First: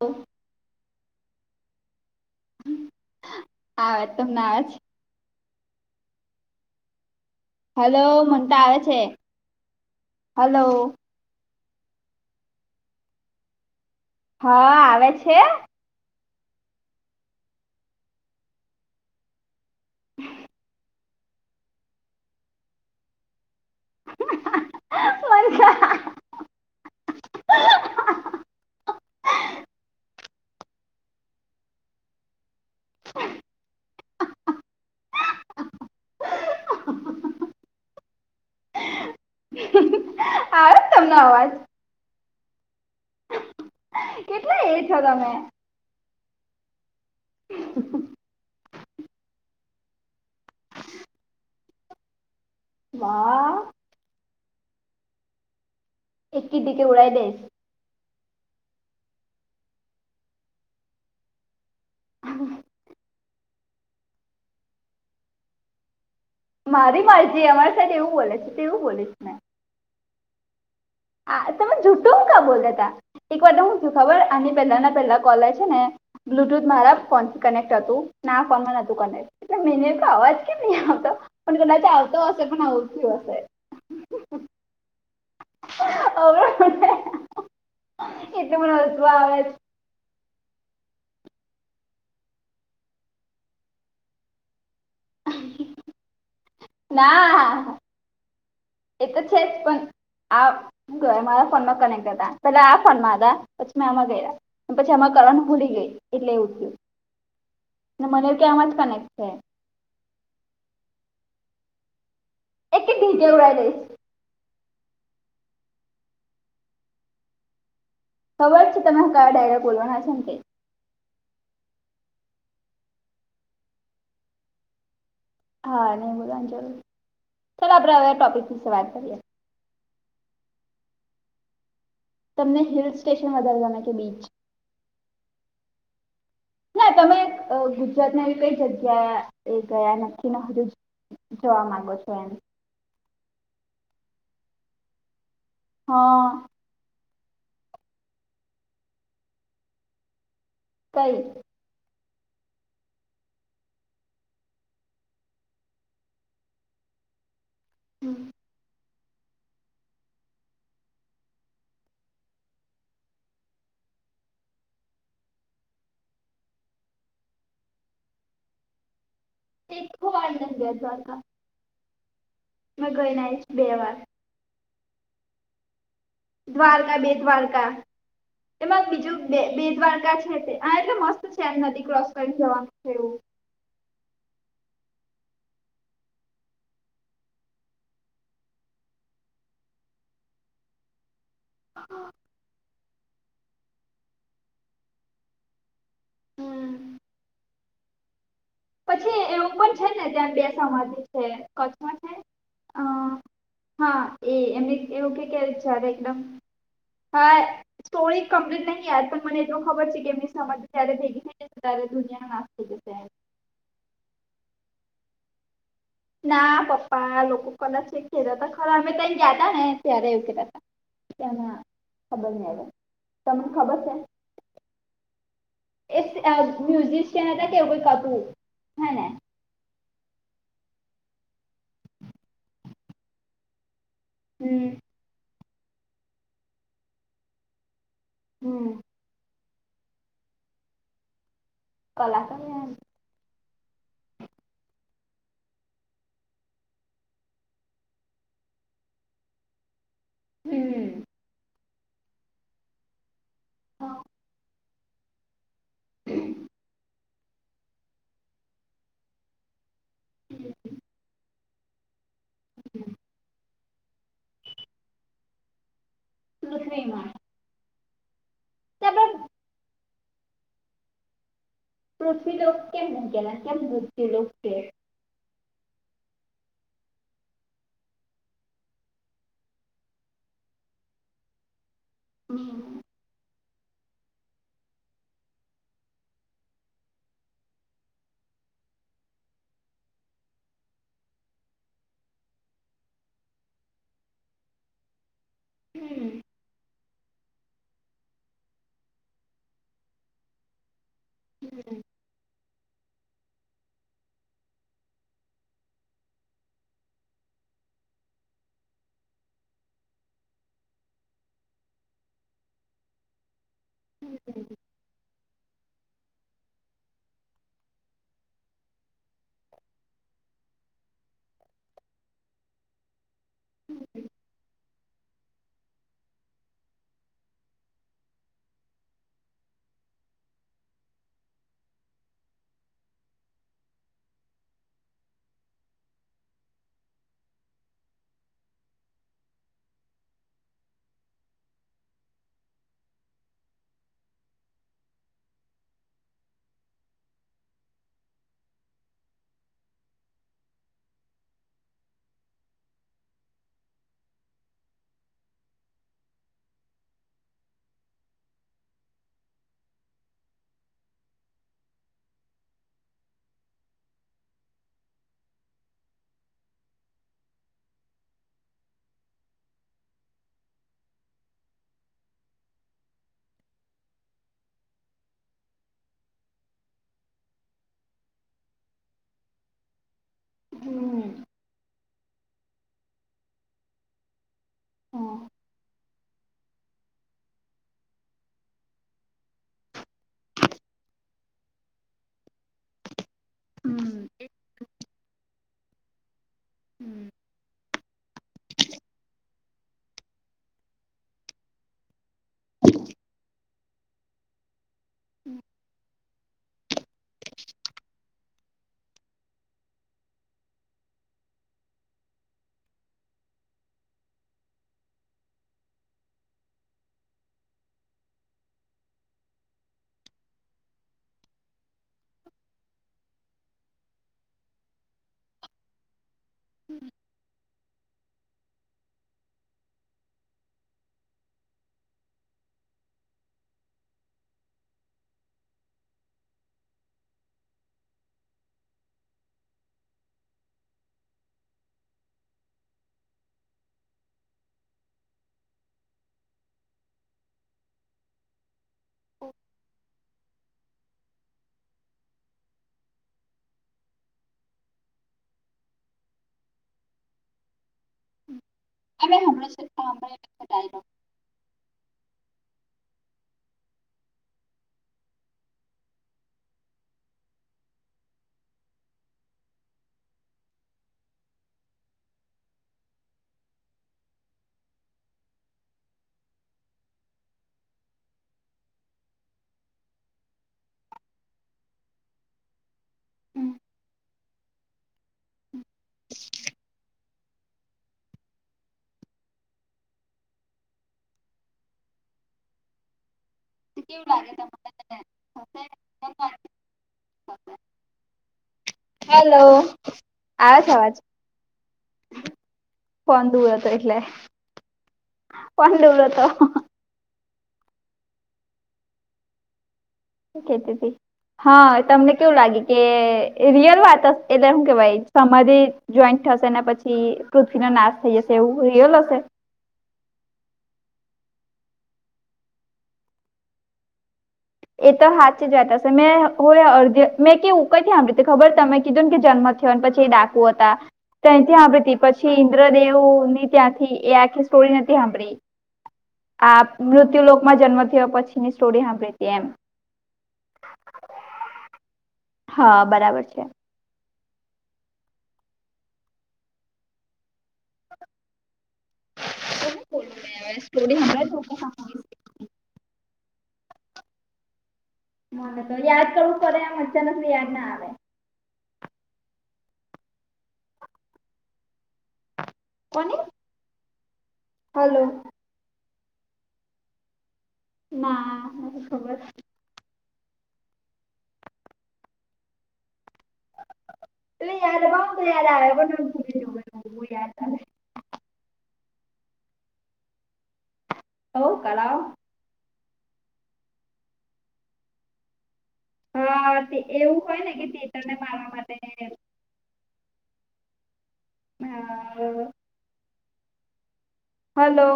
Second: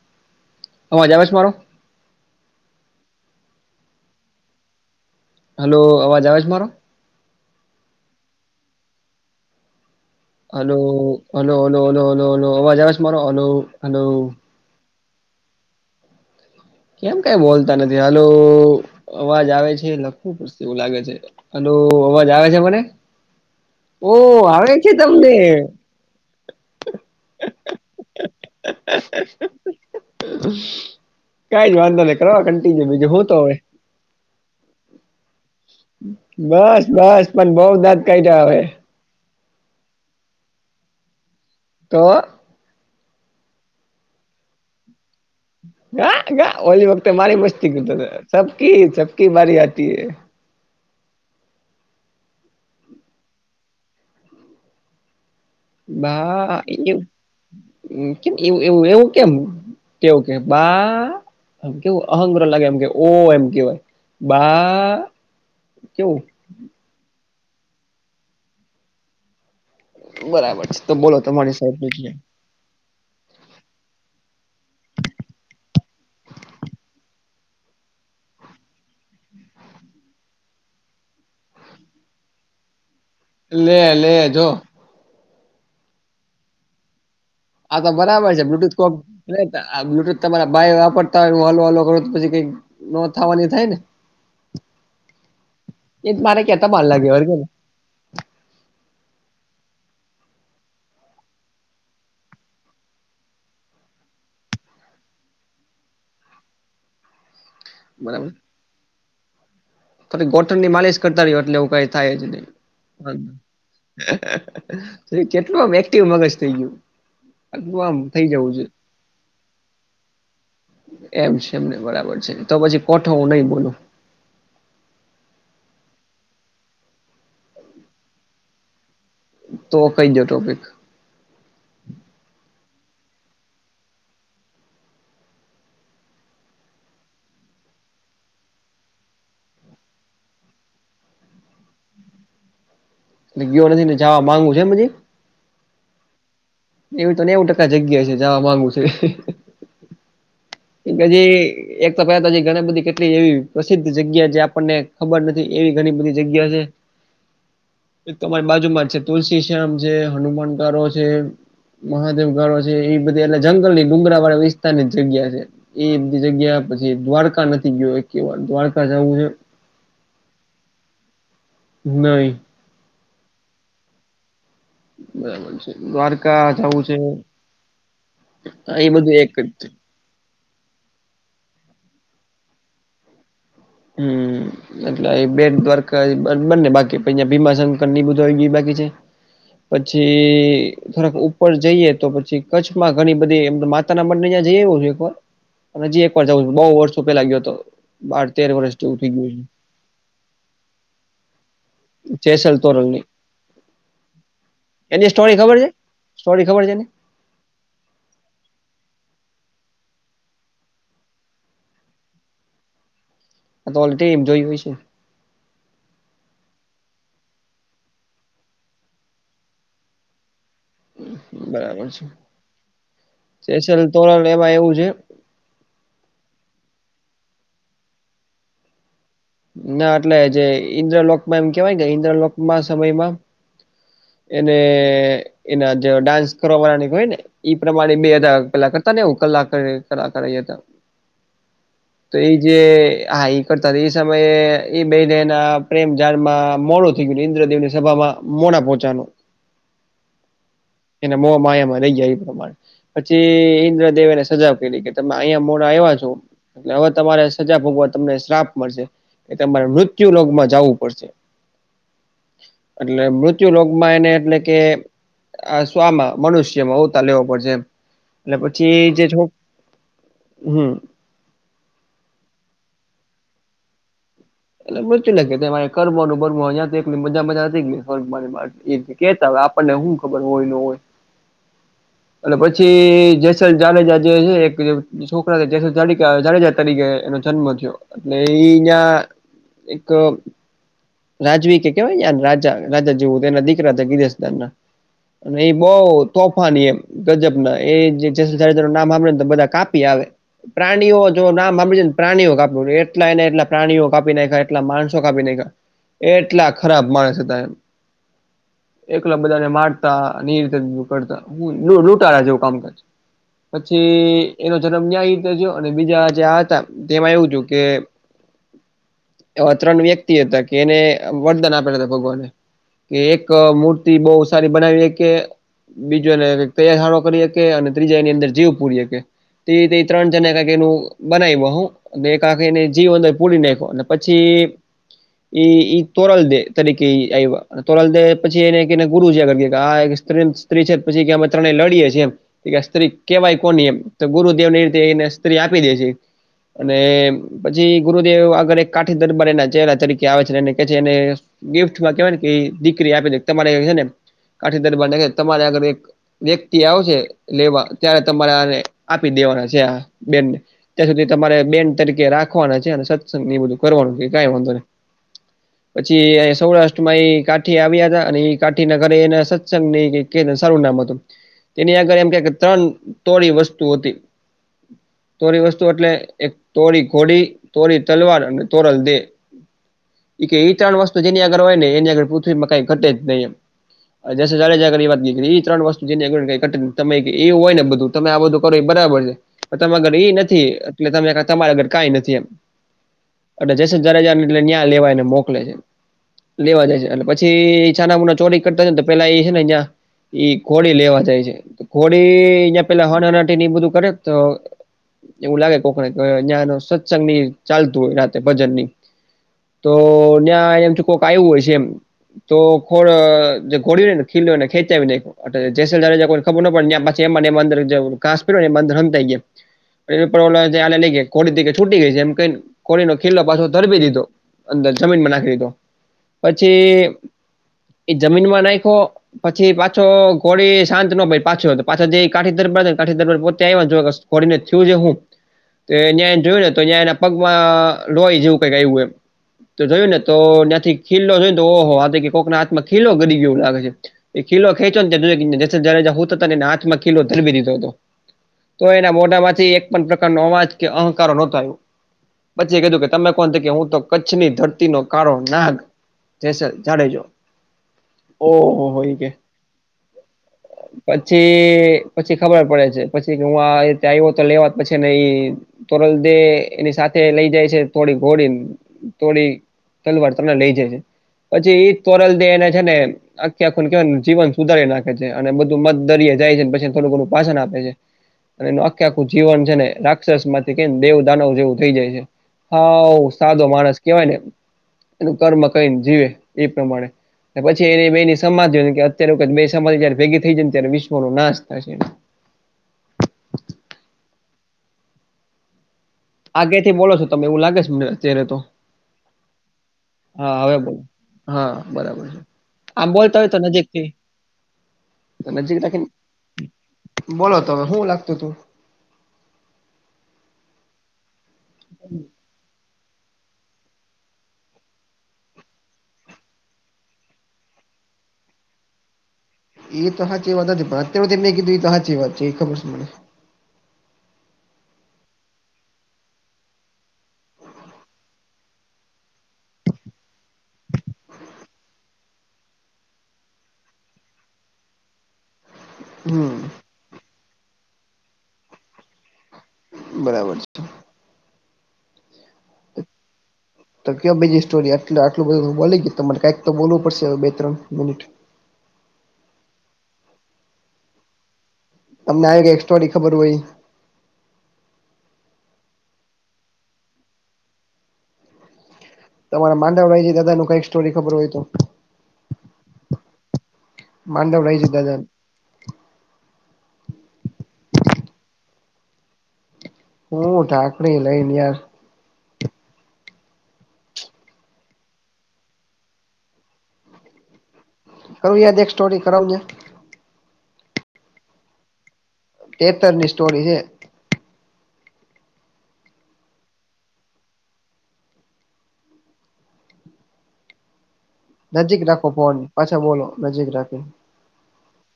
ઓ અવાજ આવે છે, મારો આ વાત તમનેવાજ હલો અવાજ આવે છે, મારો હલો મન ત આવે છે. Hello hello hello hello hello hello અવાજ આવે છે, મારો હલો હલો હા આવે છે. કેમ કઈ બોલતા નથી હાલો અવાજ આવે છે, લખવું પડશે એવું લાગે છે. હલો અવાજ આવે છે, મને ઓ આવે છે તમને હ [unintelligible] કાઈ જ વાંધો ની કરવા કન્ટિન્યુ બીજું હો તો હોવે બસ બસ પણ બઉ દાત કાઢયા હવે આવે તમને અવાજ તો કેટલા એ છો, તમે ગા ગા ઓલી વખતે મારી મસ્તી કરતો સબકી સબકી બારી આતી હે હા બા એકી બાહ ટીકે એજુ ઉડાઈ દઈશ કેવ એવું એવું કેમ કેવું કે બા આમ કેવું અહંગ્ર લાગે એમ કે ઓ એમ કેવાય બા કેવુ મારી મારજી અમારી સાથે એવું બોલે છે ત એવુ બોલીસ ને બરાબર છે. તો બોલો આ તમારી તમે સાહેબ જૂઠો હ કા બોલ્યા ત એક વાર હું છ ખબર આની પેલા ના પહેલા કોલર છેને. બ્લુટુથ મારા ફોનથી કનેક્ટ હતું ના ફોન માં નતું કનેક્ટ એટલે મેને અવાજ કે ની આવતો પણ કદાચ આવતો હશે પણ આવ થ હશે. લે લે જો અવે આ તો બરાબર છે, બ્લુટૂથ કોપ લેતા આ બ્લુટૂથ તમારા ભાય વાપરતા હોય તો હું હલો હલો કરું તો પછી કઈક નોથાવાની થાય ને એ મારે કેતા બાર કેરને ના એ તો છે, જ પણ આ હું કરે મારા ફોનમાં કનેક્ટ હતા પેલા આ ફોનમાં હતા પછી મેં આમાં કર્યા. પછી આમા કરવાની ભૂલી ગઈ એટલે એવું થયું. હ. ને મને એવું કે આમજ કનેક્ટ છે. થોડી ગોટનની માલિશ કરતા રહ્યો એટલે એવું કઈ થાય જ નહી. એક એક ઢીંચે ઉડાઈ દઈશ [unintelligible] કેટલું આમ એક્ટિવ મગજ થઈ ગયુંટલુ આમ. થઈ જવું ખબર છે તમે કયા ડાયરે બોલવાના છ તે એમ છે એમને બરાબર છે તો પછી કોઠો હું નહી બોલું. હા નહી બોલવાની જરૂર ચાલો આપણેે હવે ટોપિક વાત કરીએ. તો કઈ દો ટોપિક તમને હિલ સ્ટેશન વધાર ગમે કે બીચ ના તમે ગુજરાત ના એ કઈ જગ્યા એ ગયા નથી ને હજુ જોવા માંગો છો એમ ગયો નથી ને જવા [unintelligible] હા એવી તો નેવું ટકા જગ્યા છે જવા માંગુ છે. એલે કઈ જે એક તો પહેલા તો ઘણી બધી કેટલી એવી પ્રસિદ્ધ જગ્યા જે આપણને ખબર નથી એવી ઘણી બધી જગ્યા છે. એક તોમારી બાજુમાં જ છે તુલસી શ્યામ છે હનુમાન કારો છે. મહાદેવ ગાળો છે એ બધા એટલે જંગલ ની ડુંમરા વાળા વિસ્તાર ની જગ્યા છે. એ બધી જગ્યા પછી દ્વારકા નથી ગયો એક કેવાર દ્વારકા જવું છે. [unintelligible] વાળ લ ગ્યા દ્વારકા નહી મે ગઈને બેવાર બરાબર છે દ્વાર દ્વારકા બે દ્વારકા એમાં એ બધું બીજું એક બે જ છે. બે દ્વારકા છે તે હા એટલે મસ્ત છે એમ નદી ક્રોસ કરી જવાનું છે એવું. હમ્મ હમ્મ એટલે બે દ્વારકા બંને બાકી ભીમા શંકર ની બધ બાકી છે. પછી થોડાક ઉપર જઈએ તો પછી કચ્છમાં ઘણી બધી માતા ના મનને ત્યાં જઈ એવું છે એક વાર અનેજી એક વાર જવું છ બઉુ એવું વર્ષો પેલા ગયો હતો બાર તેર વર્ષ જેવું થઇ પછી ગયું છે. એવું પણ છે ને ત્યાં બે સમાધ છે કચ્છમાં છે. જેસલ તોરલ અ ની હા એ એમની એની એવું કે સ્ટોરી કે ખબર છે જ્યારે એકદમ સ્ટોરી ખબર છે એની હા સ્ટોરી કમ્પ્લીટ નહીં યાર પણ મને એટલ ખબર છે કે એમની સમજ ત્યારે થે [unintelligible] તારે ધુનિયા નાસ્તો જશે. આ તો ઓલ એમ જોય હોય છે. ના પપ્પા લોકો કદાચ્યા હતા ખરા અમે ત ગયા હતા ને ત્યારે એવું ક્યા હતા. બરાબર છેલ તમને ખબર જેસલ છે તોરણ એમાં એવું છે. એ મ્યઝિશિયાન હતા કે કોઈ કપુ હ ને. ના એટલે જે ઈન્દ્રલોકમાં એમ કેવાય કે ઈન્દ્રલોકમાં સમયમાં એને હમ એના જે ડાન્સ કરવા વાળની હોય ને. એ પ્રમાણે બેધા હમ પેલા કરતા ને હ કલાક કલાકાર હતા. તો એ જે કલાકાર હા એ કરતા એ સમયે એ બેને ના પ્રેમ જાડ માં મોડું થઈ ગયું ઈન્દ્રદેવ ની સભામાં મોડા પોહોચાનો. હમ્મ એ મોહ માંયા મા રહી જાય એ પ્રમાણે પછી ઈન્દ્રદેવેને સજા કરી કે તમે અહીંયા મોડા આવ્યા છો. એટલે હવે તમારે સજા ભોગવા તમને શ્રાપ મળશે. એ તમારે મૃત્યુ લોગમાં જવું પડશે. એટલે મૃત્યુ લોકમાં એને એટલે કે આ શમાં મનુષ્યમાં આવતાર પૃથ્વીમાં લેવો પડશે એમ એટલે તે પછી જે આપણે હમ પૃથ્વી લોક કેમ કેલા કેમ પૃથ્વી લોક કે [unintelligible] કેતા હોય આપણને શું ખબર હોય ન હોય અને હમ પછી જાડેજા જે છે એક છોકરા જેસલ જાડેજા તરીકે એનો જન્મ થયો. એટલે ઇ ન્યા એક રાજવી કે કેવાય ય રાજા રાજા જેવું એના દીકરા ગીધસદાર ના અને એ બહ હમ હમ તોફાની એમ ગજબ એ જેસલ જાડેજા નું નામ હંભળે ને તોબધા કાપી આવે પ્રાણીઓ નામ આપડી ને પ્રાણીઓ કા એટલા એને એટલા પ્રાણીઓ કાપી નાખાય એટલા માણસો કાપી નાખા એ એટલા ખરાબ માણસ હતા એમ એકલા બધાને મારતા ની રીતે કરતા લૂંટાળા જેવું કામકાજ પછી એનો જન્મ ન્યાયતે થયો અને બીજા જે હતા તેમાં એવું થું કે એવા ત્રણ વ્યક્તિ હતા કે એને વરદાન આપેલા હતા ભગવાને કે એક મૂર્તિ બહુ સારી બનાવીએ કે બીજો તૈયાર સારો કરી કે અને ત્રીજા એની અંદર જીવ પૂરી હકે તે તે ત્રણ જણ ક કે એનું બનાવ્યું હું એક આખી એને જીવંદ પૂરી નાખો અને પછી એ તોરલ દેહ તરીકે આઇવા તોરલ દે પછી એને ગુરુજી આગર ગ્યાં આ સ્ત્રી છે પછી કે અમે તણે લડીએ છીએમ એ સ્ત્રી કેવાય કોની એમ તો ગુરુદેવ રીતે એને સ્ત્રી આપી દે છે અને પછી ગુરુદેવ આગળ એક કાઠી દરબારી ના ચેલા તરીકે આવે છે એને કે છે એને ગિફ્ટમાં કેહેવાય દીકરી આપે તમારે છે ને કાઠી દરબાર ને કે તમારે અગર એક વ્યક્તિ આવશે લેવા ત્યારે તમારે આને આપી દેવાના છે આ બેનને અત્યં સુધી તમારે બેન તરીકે રાખવાના છે અને સત્સંગ એ બધું કરવાનું છે કઈ વાંધો નને પછી સૌરાષ્ટ્ર માં એ કાઠી આવ્યા હતા અને એ કાઠી ના ઘરે એને સત્સંગ ની સારું નામ હતું તેની આગળ એમ ક ત્રણ તોડી વસ્તુ હતી તોરી વસ્તુ એટલે એક તોરી ઘોડી તોરી તલવાર અને તોરલ દેહ એ કે એ ત્રણ વસ્તુ જેની આગળ હોય ને એની આગળ પૃથ્વીમાં કઈ ઘટે જ નહી એમ જેસલ જાડેજા આગળ એ વાત હમ કરી એ ત્રણ વસ્તું જેની આગળ હોય એને કંઈ ઘટે નઇ તમે એ હોય ને બધું તમે આ બધું કરો એ બરાબર છે તમે આગર એ નથી એટલે તમે તમારા અગર કઈ નથી એમ એટલે જેસલ જાડેજા ને એટલે ન્યા લેવાય ને મોકલે છે લેવા જાય છે એટલે પછી છાનામુના ચોરી કરતા ને તો પેલા એ છે ને અં ઈ ઘોડી લેવા જાય છે ઘોડી અહિયાં પેલા હનહણાટી બધું કરે તો એવું લાગે કોકને અં સત્સંગ ની ચાલતું હોય રાતે ભજનની તો ત્યાં એમ તો કોઈક આવું હોય છે એમ તો ખોળ જે ઘોડ્યું હો ને, ખીલને ખેંચ્યાીને. જેલઈ ખબર ન પડે, છી એંદર ઘાસ પ ને મંદર હમતાઈ ગયા. [unintelligible] લઈ ખો છૂટી ગઈ છે, એમ ક ખોનો ખીલો પાછો તરી દીધો. અંદર જમીનમાં નાખી દીધો, પછી એ જમીનમાં નાખો. પછી પાછો ઘોડી શાંત નો ભાઈ પાછો-પાછી, જે કાઠી દરબારને કાઠી દરબાર પોતે આવે. હોળને થયું છે, હું તોડ્યાં એ જોયું ને, તો ત્યાં એના પગમાં લોય, જેવું કઈ એ એ. તો જોયું ને, તો ત્યાંથી ખીલો જોઈને, તો ઓહો હા, કોકના હાથમાં ખીલો ગરી ગ એવું લાગે છે. એ કીલો ખેંચો ને જ, હું ને, હાથમાં કીલો ધરી દીધો હતો. તો એના મોઢામાંથી એક પણ પ્રકારનો અવાજ. કે અહંકારો નતોું પચછી કીધું કે તમે કોણથી કે હું તો કચ્છની ધરતીનો કાળો નાગ જ જાડેજો ઓહ હોય કે અમે હમણાં જ સાંભળ્યો છે ડાયલોગ પછી પછી ખબર પડે છે પછી કે હું આ આવ્યો તો લેવા પછી ને તોરલ દે એની સાથે લઈ જાય છે થોડી ઘોડીને તોોડી તલવાર તમને લઈ જાય છે પછી એ તોરલ દેહ એને છે ને આખે આખું કહેવાય જીવન સુધારી નાખે છે અને બધું મધ દરિે જાય છે પછીને થોડું ઘોડું પાછન આપે છે અને એનું આખે આખું જીવન છે ને રાક્ષસ માંથી કે દેવ દાનવ જેવું થઈ જાય છે હા સાદો માણસ કેવાય ને એનું કર્મ કઈને જીવે એ પ્રમાણે પછી એની બેની સમાધિ કે અત્યારે જ બે સમાધિ જયારે ભેગી થઈ જાય ત્યારે વિશ્વ ન નાશ થશે કેવું લાગે તમા આગ્યાથી બોલો છો તમે એવું લાગે છે મને અત્યારે તો હેલો હા હવે બોલો આજવાજ હા બરાબર છે આમ બોલતા કોન હોય તો દૂર હતો નજીકથી એટલે નજીક પણન રાખીને દૂર હતો બોલો તમે શું લાગતું તું તી હા તમને કેવું લાગે કે રિયલ વાત એટલે શું કેવાય સધ જોઈન્ટ થશે પછી પૃથ્વીનો નાશ થઈ જશે એવું રિલ હશે એ તો હાચ એ વાત નથી પણ અત્યારે તેમને કીધું એ તો હાચ એ વાત છે એ ખબર છે મને એ તો હાચ જતા હશે મેં હો અડધી મેં કવું કઈથી આંળી ખબર તમે કીધું ને કે જન્મથી પછી એ ડાકુ હતા ત્યાથી સાંભળીતી પછી ઇન્દ્રદેવ ની ત્યાંથી એ આખી સ્ટોરી નથી સાંભળી હમ આ મૃત્યુ લોકમાં જન્મ થયો પછીની સ્ટોરી સાંભળી હતી એમ બરાબર છે હા બરાબર છે તો ક બીજી સ્ટોરીટલે આટું બધું બોલી ગય તમારે કઈક તો બોવું પડશે બે ત્રણ મિનિટ બો મે સ્ટોરી હ તમને આવી કઈ સ્ટોરી ખબર હોય મને તો દ કરું પડે મનચનેને યાદ ના આવે તમારે માંડળય છે દાદા ન કઈ સ્ટોરી ખબર હોય તો કો માંદવડા ફલોો ના ખબર હમ ઠાકડી લઈ યાર એ યાારવા યાાર એવ ક કરવું યાદ એક સ્ટોરી કરાવને હો કરાવ તેતર ની સ્ટોરી છે હા તે એવું હોય ને કે તે તને મારવા માટે નજીક રાખો ફોન પાછા બોલો નજીક રાખો હલો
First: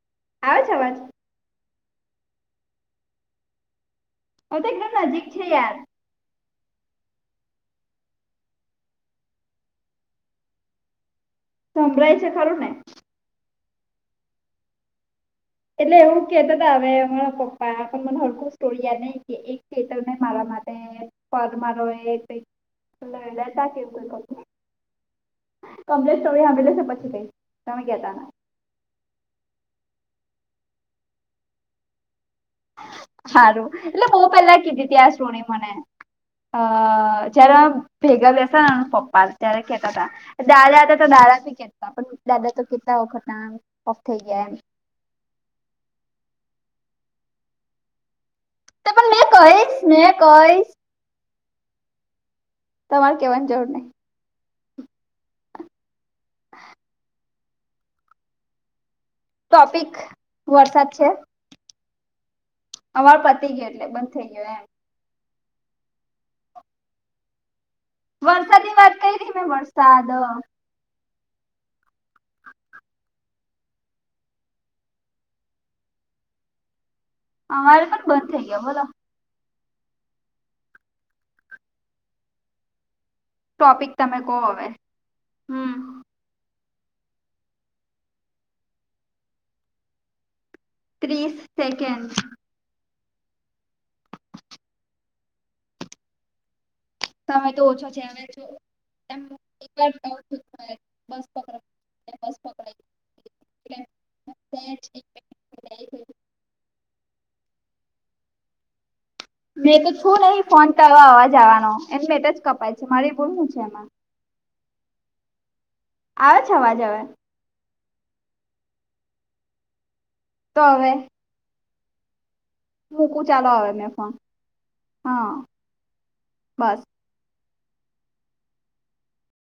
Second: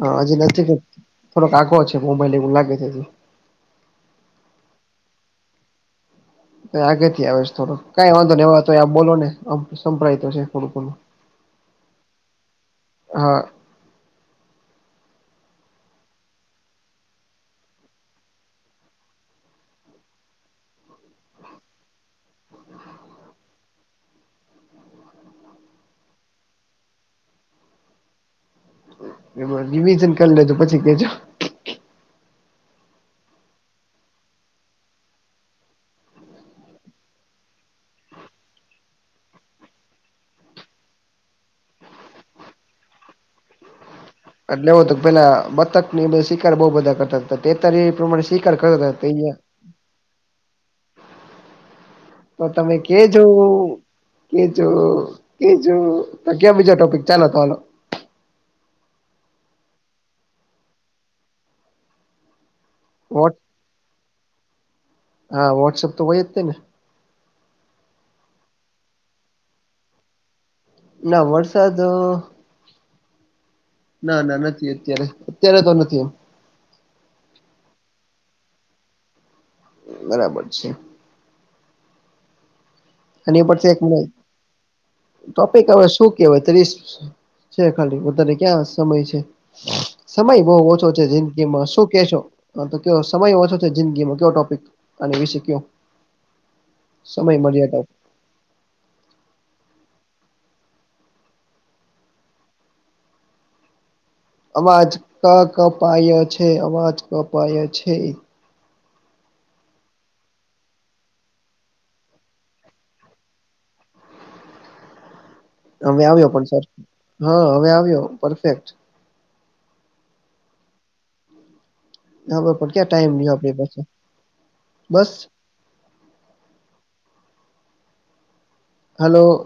હ હજી આવે છે નથી અવાજ? થોડોક આગો છે મોબાઈલ એવું લાગે છે હજ હું તો એકદમ નજીક છે યાર આગ થી આવે છે થોડો કઈ વાંધો ને એ તો બોલો ને સંભળાયતો છે થોડું બ [inaudible] સમભ્રાઈ છે ખાલું ને હા એટલે એવું કર આવેરા પપ્પા પણ મને હરકું સ્ટોરી યાદ નહ કે એક કટરને મારા માટે પરમારો એ ક લેતા કેવું કઈું કમ્પ્લેટ તમે સાંભળી લેશો પછી કઈશ તમે કેતા ના એમાં રિવિઝન કર લેજો પછી કેજો સારું એટલે બહું પહેલા કીધી હતી આ સ્ટોરી મને અ જ્યાર ભેગા બેસ ન પપ્પા ત્યારે કેતા હતા દાદા હતા તો દાદા થી કેતા પણ દાદા તો કેતા વખત ના ઓફ થઈ ગયા એમ એટલે એવો તો પેલા બતક ની શિકાર બહુ બધા કરતા હતા તે ત્યારે એ પ્રમાણે શી કરક રહેતે અહીંયા ને કઈ તો તમે તમારે કેજો ઓ કેવાની જરૂર નહી કેચો કેચો તો ક્યા બીજો ટોપિક ચાલો તો હાલો ટોપિક વરસાદ છે. અવાર વોટ પતી ગયો એટલે બંધ થઈ ગયો એમ. હા વોટસઅપ તો હોય જ ને વરસાદ ની વાત કરી મેં વરસાદ ના વરસાદ અ ના ના નથી અત્યારે અત્યારે તો નથી એમ. અમારે પણ બંધ થઈ ગયા બોલો બરાબર છે. એની ઉપરથી એક ટોપિક તમે કહો હવે ટોપિક હમ હવે શું હોય ત્રીસ છે ખાલી વધારે ક્યાં સમય છે સમય બહું ઓછો શું ત્રીસ જિંદગીમાં શું સેકન્ડ કેશો સમય ઓછો છે જિંદગીમાં કયો ટોપિક અને વિશે કયો સમય તો ઓછો છે હવે જો [unintelligible] બસ પકડ ત્યારે બસ પકડે અવાજ ક કપાય અ છે અવાજ કપાય અ છે મેં તો છું નહી ફોન કરવા અવાજ આવાનો એને મેં તો જ કપાય છે મારી બોલવુ છે એમાં હવે આવ્યો આવે પણ છે સર અવાજ હવે હા હવે આવ્યો પરફેક્ટ તો હવે બબ પણ ક્યાં ટાઈમ મૂકું નહી ચાલો આપડી હવે પાસે મેં ફોન બસ હા બસ હલો.